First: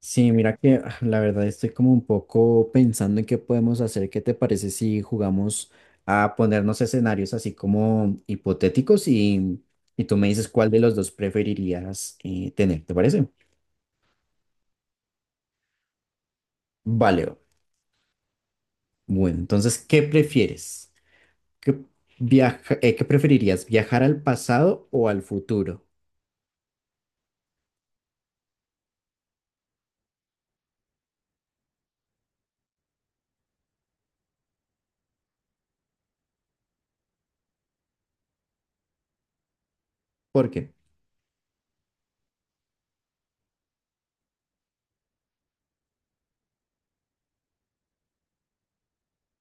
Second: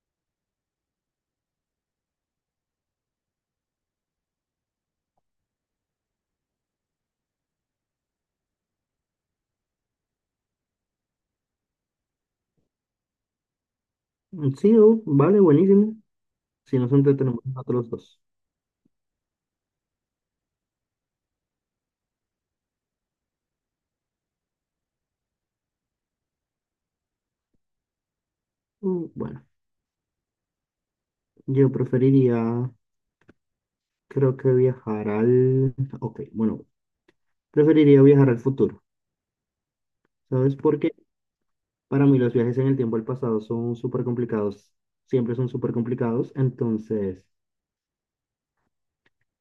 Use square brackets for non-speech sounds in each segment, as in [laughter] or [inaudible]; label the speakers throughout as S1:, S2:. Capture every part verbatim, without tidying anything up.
S1: Sí, mira que ah, la verdad estoy como un poco pensando en qué podemos hacer. ¿Qué te parece si jugamos a ponernos escenarios así como hipotéticos y, y tú me dices cuál de los dos preferirías eh, tener? ¿Te parece?
S2: Sí, oh, vale, buenísimo. Si nos
S1: Vale,
S2: entretenemos nosotros dos.
S1: bueno, entonces, ¿qué prefieres? ¿Qué viaja- eh, qué preferirías? ¿Viajar al pasado o al futuro?
S2: Mm, Bueno, yo preferiría, creo que viajar al... Ok, bueno, preferiría viajar al futuro.
S1: ¿Por
S2: ¿Sabes
S1: qué?
S2: por qué? Para mí los viajes en el tiempo al pasado son súper complicados. Siempre son súper complicados. Entonces,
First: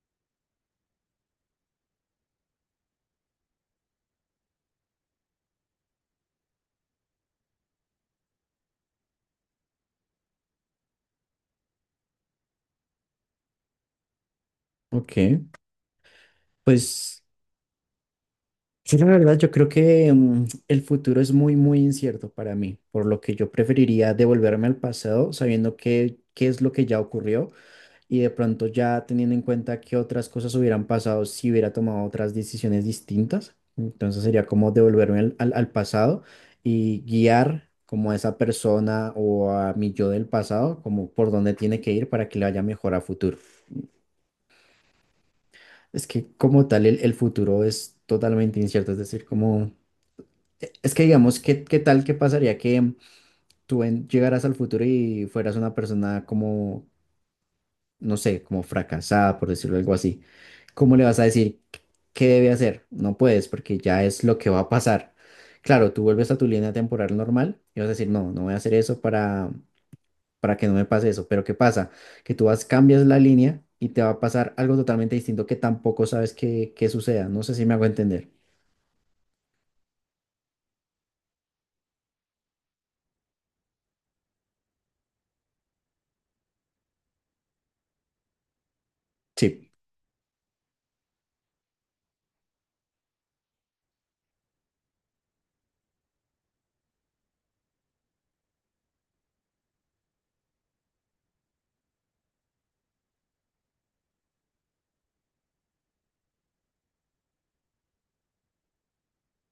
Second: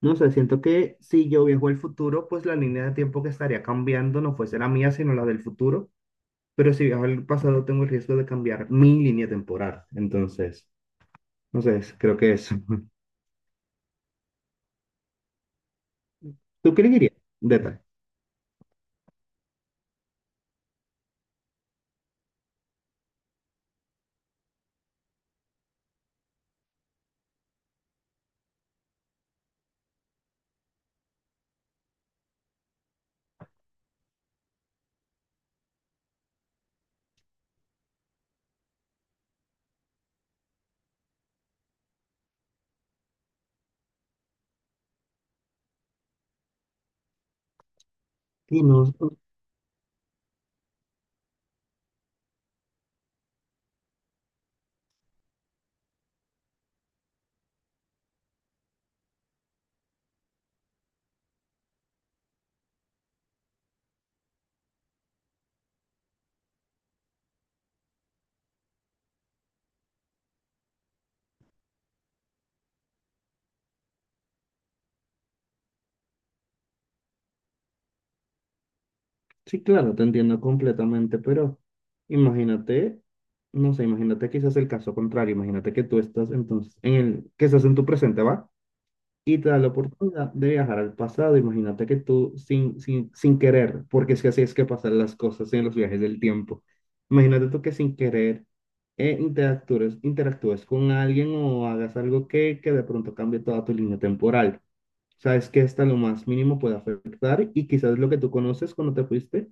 S2: no sé, siento que si yo viajo al futuro, pues la línea de tiempo que estaría cambiando no fuese la mía, sino la del futuro. Pero si viajo al pasado, tengo el riesgo de cambiar mi línea temporal. Entonces, no sé, creo que eso. [laughs]
S1: Ok,
S2: ¿Tú qué le dirías?
S1: pues
S2: Detalle.
S1: sí, la verdad, yo creo que mm, el futuro es muy, muy incierto para mí, por lo que yo preferiría devolverme al pasado sabiendo qué, qué es lo que ya ocurrió y de pronto ya teniendo en cuenta qué otras cosas hubieran pasado si hubiera tomado otras decisiones distintas. Entonces sería como devolverme al, al- al pasado y guiar como a esa persona o a mi yo del pasado, como por dónde tiene que ir para que le vaya mejor a futuro. Es que como tal el, el futuro es totalmente
S2: Y
S1: incierto,
S2: no,
S1: es decir, como... Es que digamos, ¿qué, qué tal qué pasaría que tú en- llegaras al futuro y fueras una persona como, no sé, como fracasada, por decirlo algo así? ¿Cómo le vas a decir qué qué debe hacer? No puedes, porque ya es lo que va a pasar. Claro, tú vuelves a tu línea temporal normal y vas a decir, no, no voy a hacer eso para, para que no me pase eso. Pero ¿qué pasa? Que tú vas, cambias la línea y te va a pasar algo totalmente distinto que tampoco sabes que, que suceda. No sé si me hago entender.
S2: sí, claro, te entiendo completamente, pero imagínate, no sé, imagínate quizás el caso contrario, imagínate que tú estás entonces en el, que estás en tu presente, ¿va? Y te da la
S1: Sí.
S2: oportunidad de viajar al pasado, imagínate que tú sin, sin, sin querer, porque es que así es que pasan las cosas en los viajes del tiempo, imagínate tú que sin querer eh, interactúes, interactúes con alguien o hagas algo que, que de pronto cambie toda tu línea temporal. Sabes que hasta lo más mínimo puede afectar y quizás lo que tú conoces cuando te fuiste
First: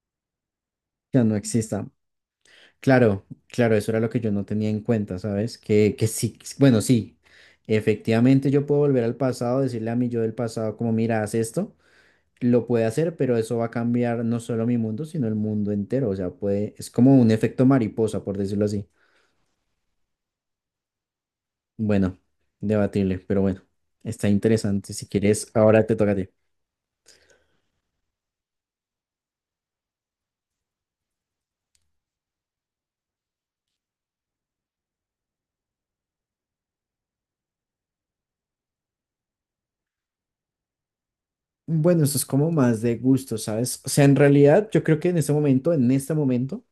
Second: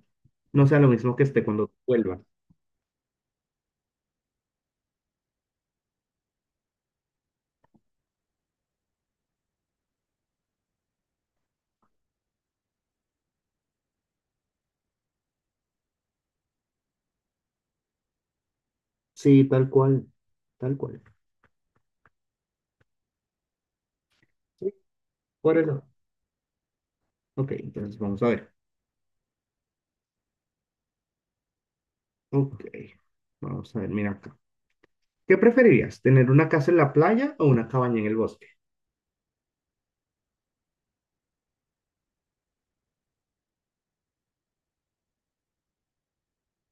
S2: no sea lo mismo
S1: Ya
S2: que
S1: no
S2: esté cuando
S1: exista.
S2: vuelvas.
S1: Claro, claro, eso era lo que yo no tenía en cuenta, ¿sabes? Que, que sí, bueno, sí, efectivamente yo puedo volver al pasado, decirle a mi yo del pasado como, mira, haz esto, lo puede hacer, pero eso va a cambiar no solo mi mundo, sino el mundo entero, o sea, puede, es como un efecto mariposa, por decirlo así.
S2: Sí, tal cual, tal cual.
S1: Bueno, debatible, pero bueno, está
S2: Sí,
S1: interesante. Si quieres,
S2: por
S1: ahora
S2: eso.
S1: te toca a ti.
S2: Ok, entonces vamos a ver. Ok, vamos a ver, mira acá. ¿Qué preferirías, tener una casa en la playa o una cabaña en el bosque?
S1: Bueno, eso es como más de gusto, ¿sabes? O sea, en realidad yo creo que en este momento, en este momento,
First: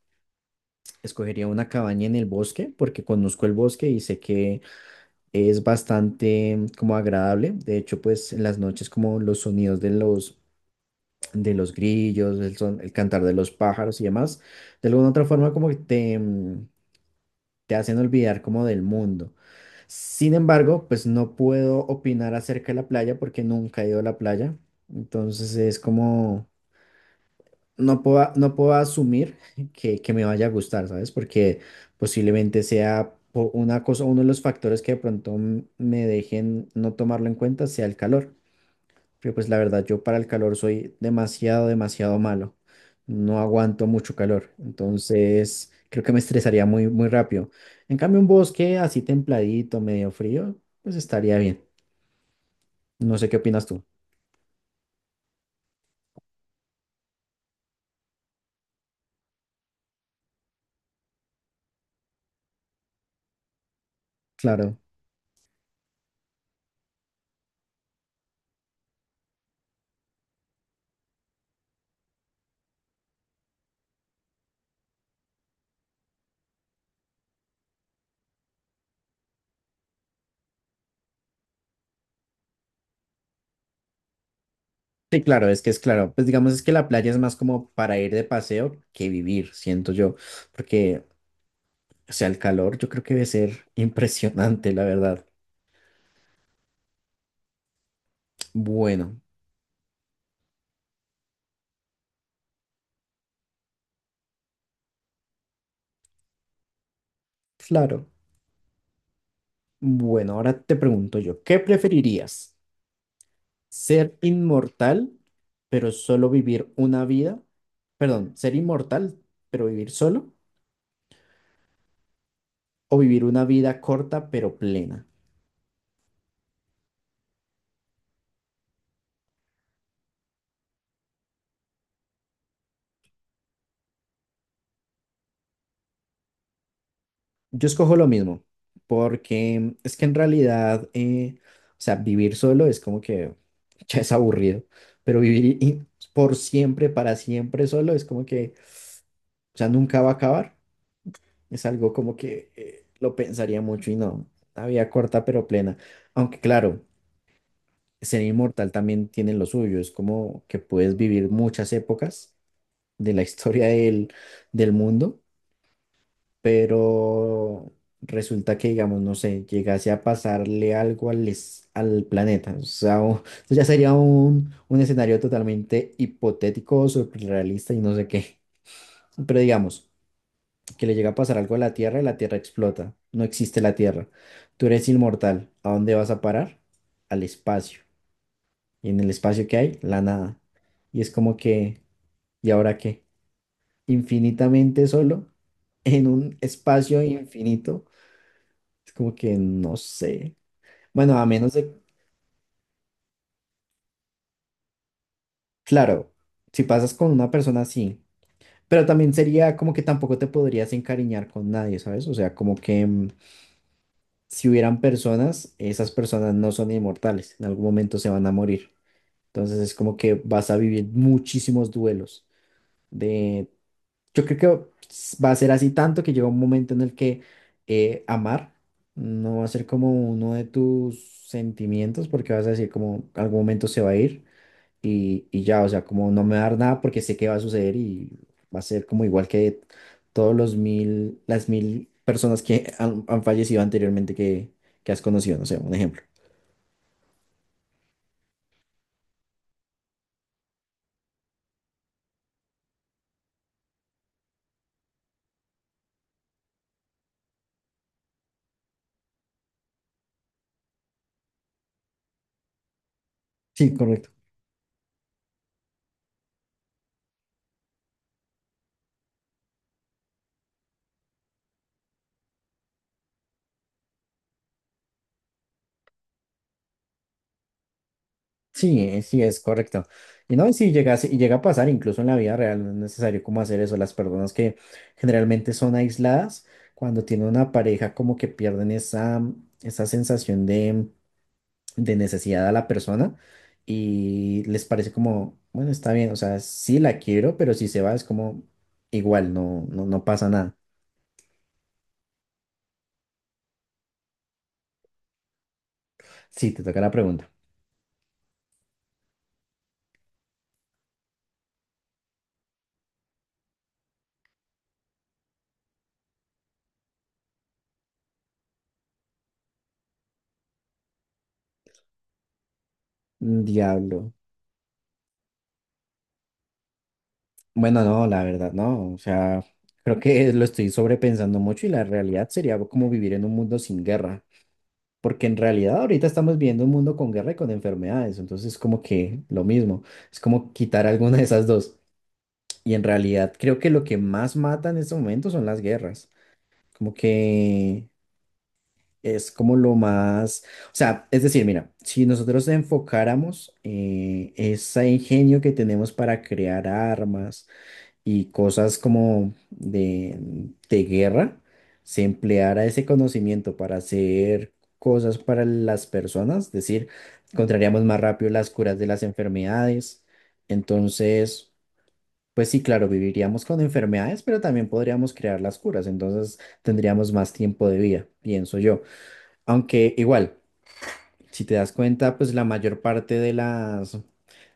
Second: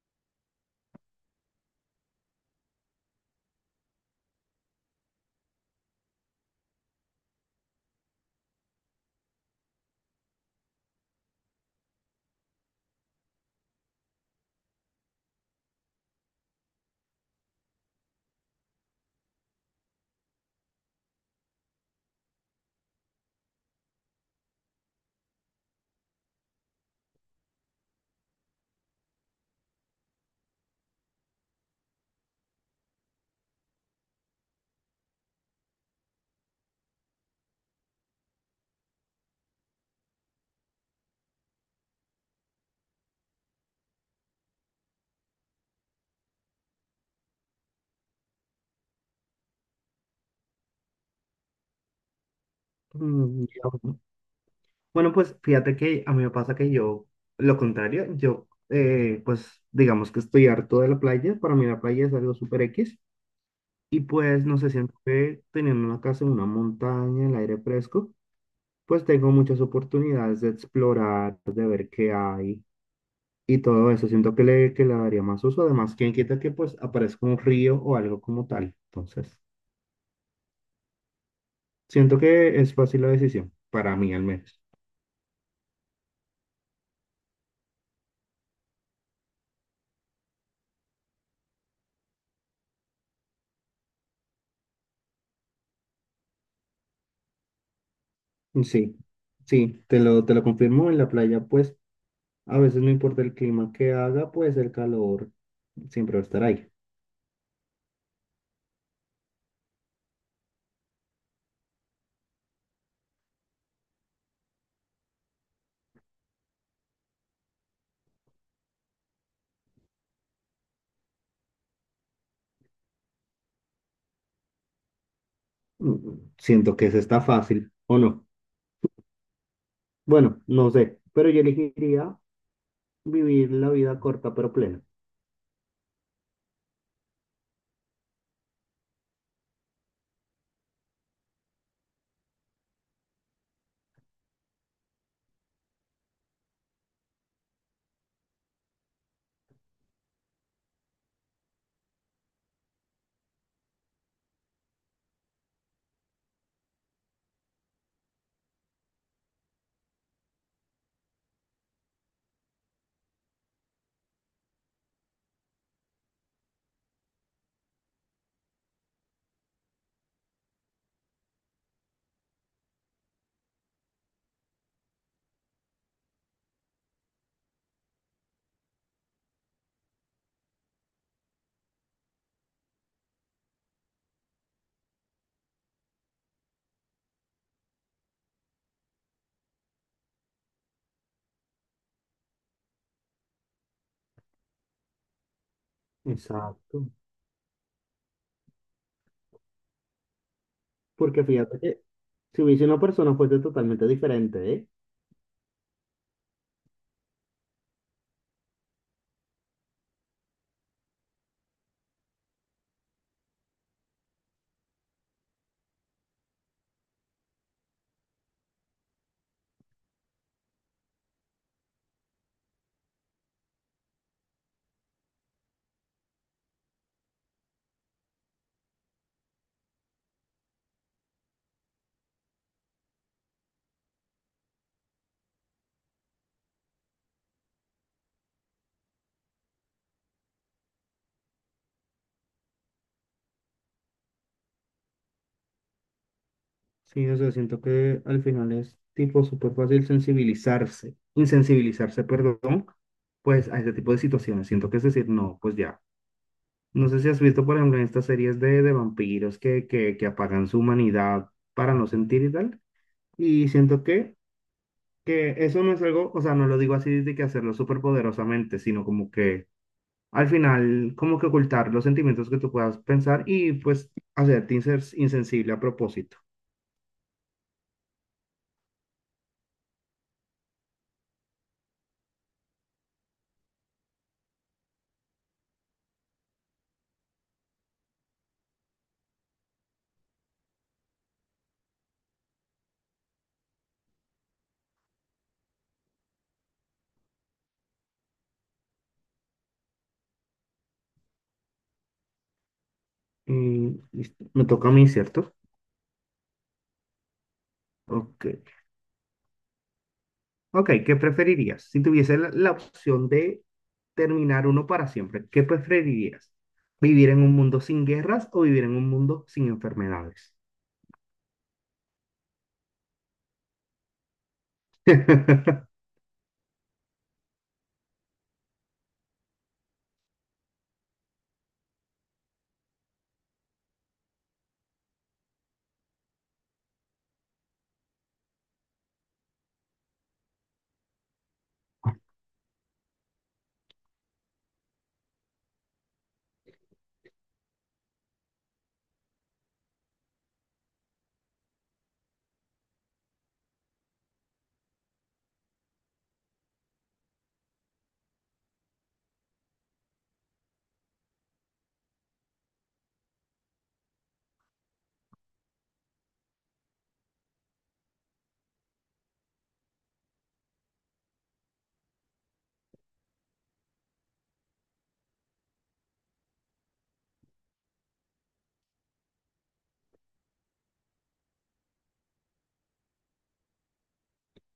S1: escogería una cabaña en el bosque porque conozco el bosque y sé que es bastante mm, como agradable. De hecho, pues en las noches como los sonidos de los, de los grillos, el, son- el cantar de los pájaros y demás, de alguna u otra forma como que te, mm, te hacen olvidar como del mundo. Sin embargo, pues no puedo opinar acerca de la playa porque nunca he ido a la playa. Entonces es como no puedo, no puedo asumir que, que me vaya a gustar, ¿sabes? Porque posiblemente sea po- una cosa, uno de los factores que de pronto m- me dejen no tomarlo en cuenta sea el calor. Pero pues la verdad, yo para el calor soy demasiado, demasiado malo. No aguanto mucho calor. Entonces, creo que me estresaría muy, muy rápido. En cambio, un bosque así templadito, medio frío, pues estaría bien. No sé qué
S2: Mm, ya,
S1: opinas tú.
S2: bueno. Bueno, pues fíjate que a mí me pasa que yo, lo contrario, yo, eh, pues digamos que estoy harto de la playa, para mí la playa es algo súper X. Y pues, no sé,
S1: Claro.
S2: siento que teniendo una casa en una montaña, en el aire fresco, pues tengo muchas oportunidades de explorar, de ver qué hay y todo eso. Siento que le, que le daría más uso. Además, quién quita que pues aparezca un río o algo como tal. Entonces, siento que es fácil la decisión, para mí al menos.
S1: Sí, claro, es que es claro. Pues digamos es que la playa es más como para ir de paseo que vivir, siento yo, porque, o sea, el calor yo creo que debe ser [laughs] impresionante, la verdad.
S2: Sí,
S1: Bueno,
S2: sí, te lo, te lo confirmo. En la playa, pues, a veces no importa el clima que haga, pues el calor siempre va a estar ahí.
S1: claro. Bueno, ahora te pregunto yo, ¿qué preferirías? ¿Ser inmortal, pero solo vivir una vida? Perdón, ¿ser inmortal, pero vivir solo? ¿O vivir una vida corta, pero plena?
S2: Mm, mm, Siento que se está fácil, ¿o no? Bueno, no sé, pero yo elegiría vivir la vida corta pero plena.
S1: Yo escojo lo mismo, porque es que en realidad, eh, o sea, vivir solo es como que [laughs] ya es aburrido, pero vivir y- por siempre, para siempre solo es como que, o sea, nunca va a acabar. Es algo como que eh, lo pensaría mucho y no, una vida corta pero plena. Aunque claro, ser inmortal también tiene lo suyo, es como que puedes vivir muchas épocas de la [laughs] historia del, del mundo, pero resulta que, digamos, no sé, llegase a pasarle algo al, es- al planeta. O sea, o- eso ya sería un, un escenario totalmente hipotético, surrealista y no sé qué. Pero digamos, que le llega a pasar algo a la Tierra y la Tierra explota. No existe la Tierra. Tú eres inmortal. ¿A dónde vas a parar? Al espacio. Y en el espacio que hay, la nada. Y es como que, ¿y ahora qué? Infinitamente solo en un
S2: Exacto.
S1: espacio infinito. Es como que no sé. Bueno,
S2: Porque
S1: a menos
S2: fíjate
S1: de,
S2: que si hubiese una persona fuese totalmente diferente, ¿eh?
S1: claro, si pasas con una persona así, pero también sería como que tampoco te podrías encariñar con nadie, ¿sabes? O sea, como que mm, si hubieran personas, esas personas no son inmortales, en algún momento se van a morir. Entonces es como que vas a vivir muchísimos duelos de, yo creo que s- va a ser así tanto que llega un momento en el que eh, amar no va a ser como uno de tus sentimientos porque vas a decir como algún momento se va a ir y, y ya, o sea, como no me va a dar nada porque sé que va a suceder y va a ser como igual que todos los mil, las mil personas que [laughs] han, han fallecido anteriormente que, que has conocido, no sé, un ejemplo.
S2: Sí, o sea, siento que al final es tipo súper fácil sensibilizarse, insensibilizarse, perdón, pues a este tipo de situaciones. Siento que es decir, no, pues ya. No sé si has visto, por ejemplo, en estas series de, de vampiros que, que, que apagan su humanidad para no sentir y tal. Y
S1: Sí,
S2: siento
S1: correcto.
S2: que que eso no es algo, o sea, no lo digo así de que hacerlo súper poderosamente, sino como que al final, como que ocultar los sentimientos que tú puedas pensar y pues hacerte insen- insensible a propósito.
S1: Sí, eh, sí, es correcto. Y no, y sí llega, a se- y llega a pasar incluso en la vida real, no es necesario como hacer eso. Las personas que generalmente son aisladas, cuando tienen una pareja, como que pierden esa, esa sensación de de necesidad a la persona y les parece como, bueno, está bien, o sea, sí la quiero, pero si se va es como igual, no, no, no pasa nada.
S2: Y listo, me toca a mí, ¿cierto?
S1: Sí, te toca la pregunta.
S2: Ok. Ok, ¿qué preferirías? Si tuviese la, la opción de terminar uno para siempre, ¿qué preferirías? ¿Vivir en un mundo sin guerras o vivir en un mundo sin enfermedades?
S1: Diablo.
S2: [laughs]
S1: Bueno, no, la verdad, no, o sea, creo que lo estoy sobrepensando mucho y la realidad sería como vivir en un mundo sin guerra. Porque en realidad ahorita estamos viviendo un mundo con guerra y con enfermedades, entonces como que lo mismo, es como quitar alguna de esas dos. Y en realidad creo que lo que más mata en este momento son las guerras. Como que es como lo más, o sea, es decir, mira, si nosotros enfocáramos eh, ese ingenio que tenemos para crear armas y cosas como de, de guerra, se empleara ese conocimiento para hacer cosas para las personas, es decir, encontraríamos más rápido las curas de las enfermedades. Entonces... Pues sí, claro, viviríamos con enfermedades, pero también podríamos crear las curas, entonces tendríamos más tiempo de vida, pienso yo. Aunque igual, si te das cuenta, pues la mayor parte de las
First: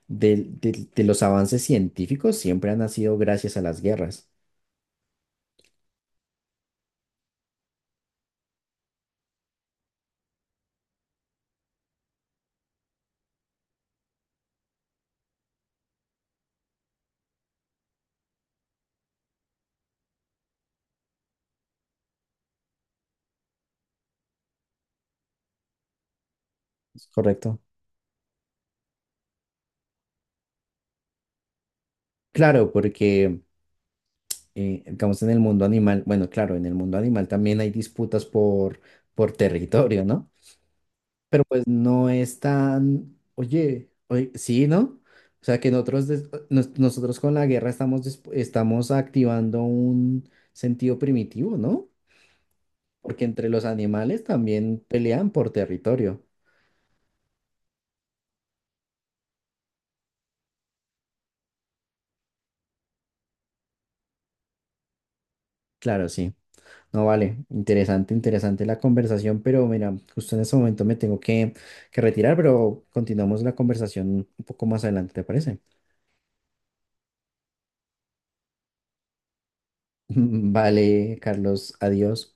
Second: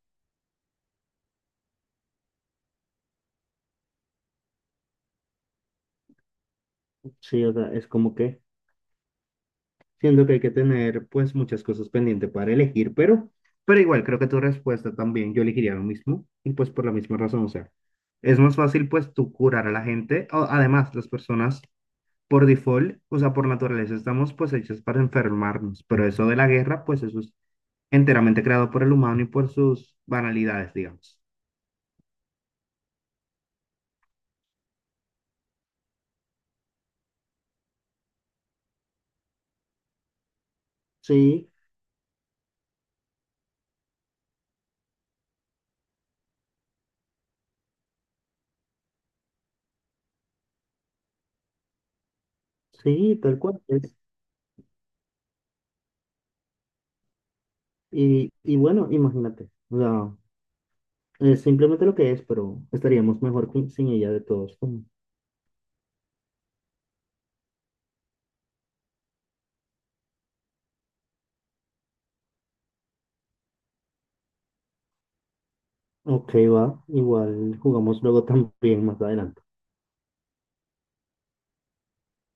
S1: de, de- de los avances científicos siempre han nacido gracias a las guerras.
S2: Sí, o sea, es como que siendo que hay que tener pues muchas cosas pendientes para elegir, pero, pero igual creo que tu respuesta también yo elegiría lo mismo y pues por la misma razón, o sea, es más fácil pues tú curar a la gente, o, además las personas por default, o sea, por naturaleza estamos pues hechas para enfermarnos, pero eso de la guerra pues
S1: ¿Es
S2: eso es
S1: correcto?
S2: enteramente creado por el humano y por sus banalidades, digamos.
S1: Claro, porque eh, digamos en el mundo animal, bueno, claro, en el mundo animal también hay disputas por por territorio, ¿no? Pero
S2: Sí,
S1: pues no es tan, oye, oye, sí, ¿no? O sea que nosotros, des- nos- nosotros con la guerra estamos, disp- estamos activando un sentido primitivo, ¿no?
S2: sí,
S1: Porque
S2: tal
S1: entre
S2: cual
S1: los
S2: es.
S1: animales también pelean por territorio.
S2: Y, y bueno, imagínate, o sea, es simplemente lo que es, pero estaríamos mejor con- sin ella de todos.
S1: Claro, sí. No, vale, interesante, interesante la conversación, pero mira, justo en ese momento me tengo que, que retirar, pero continuamos la conversación un poco más adelante, ¿te parece?
S2: Ok, va. Igual jugamos luego [laughs] también más adelante.
S1: [laughs] Vale, Carlos, adiós.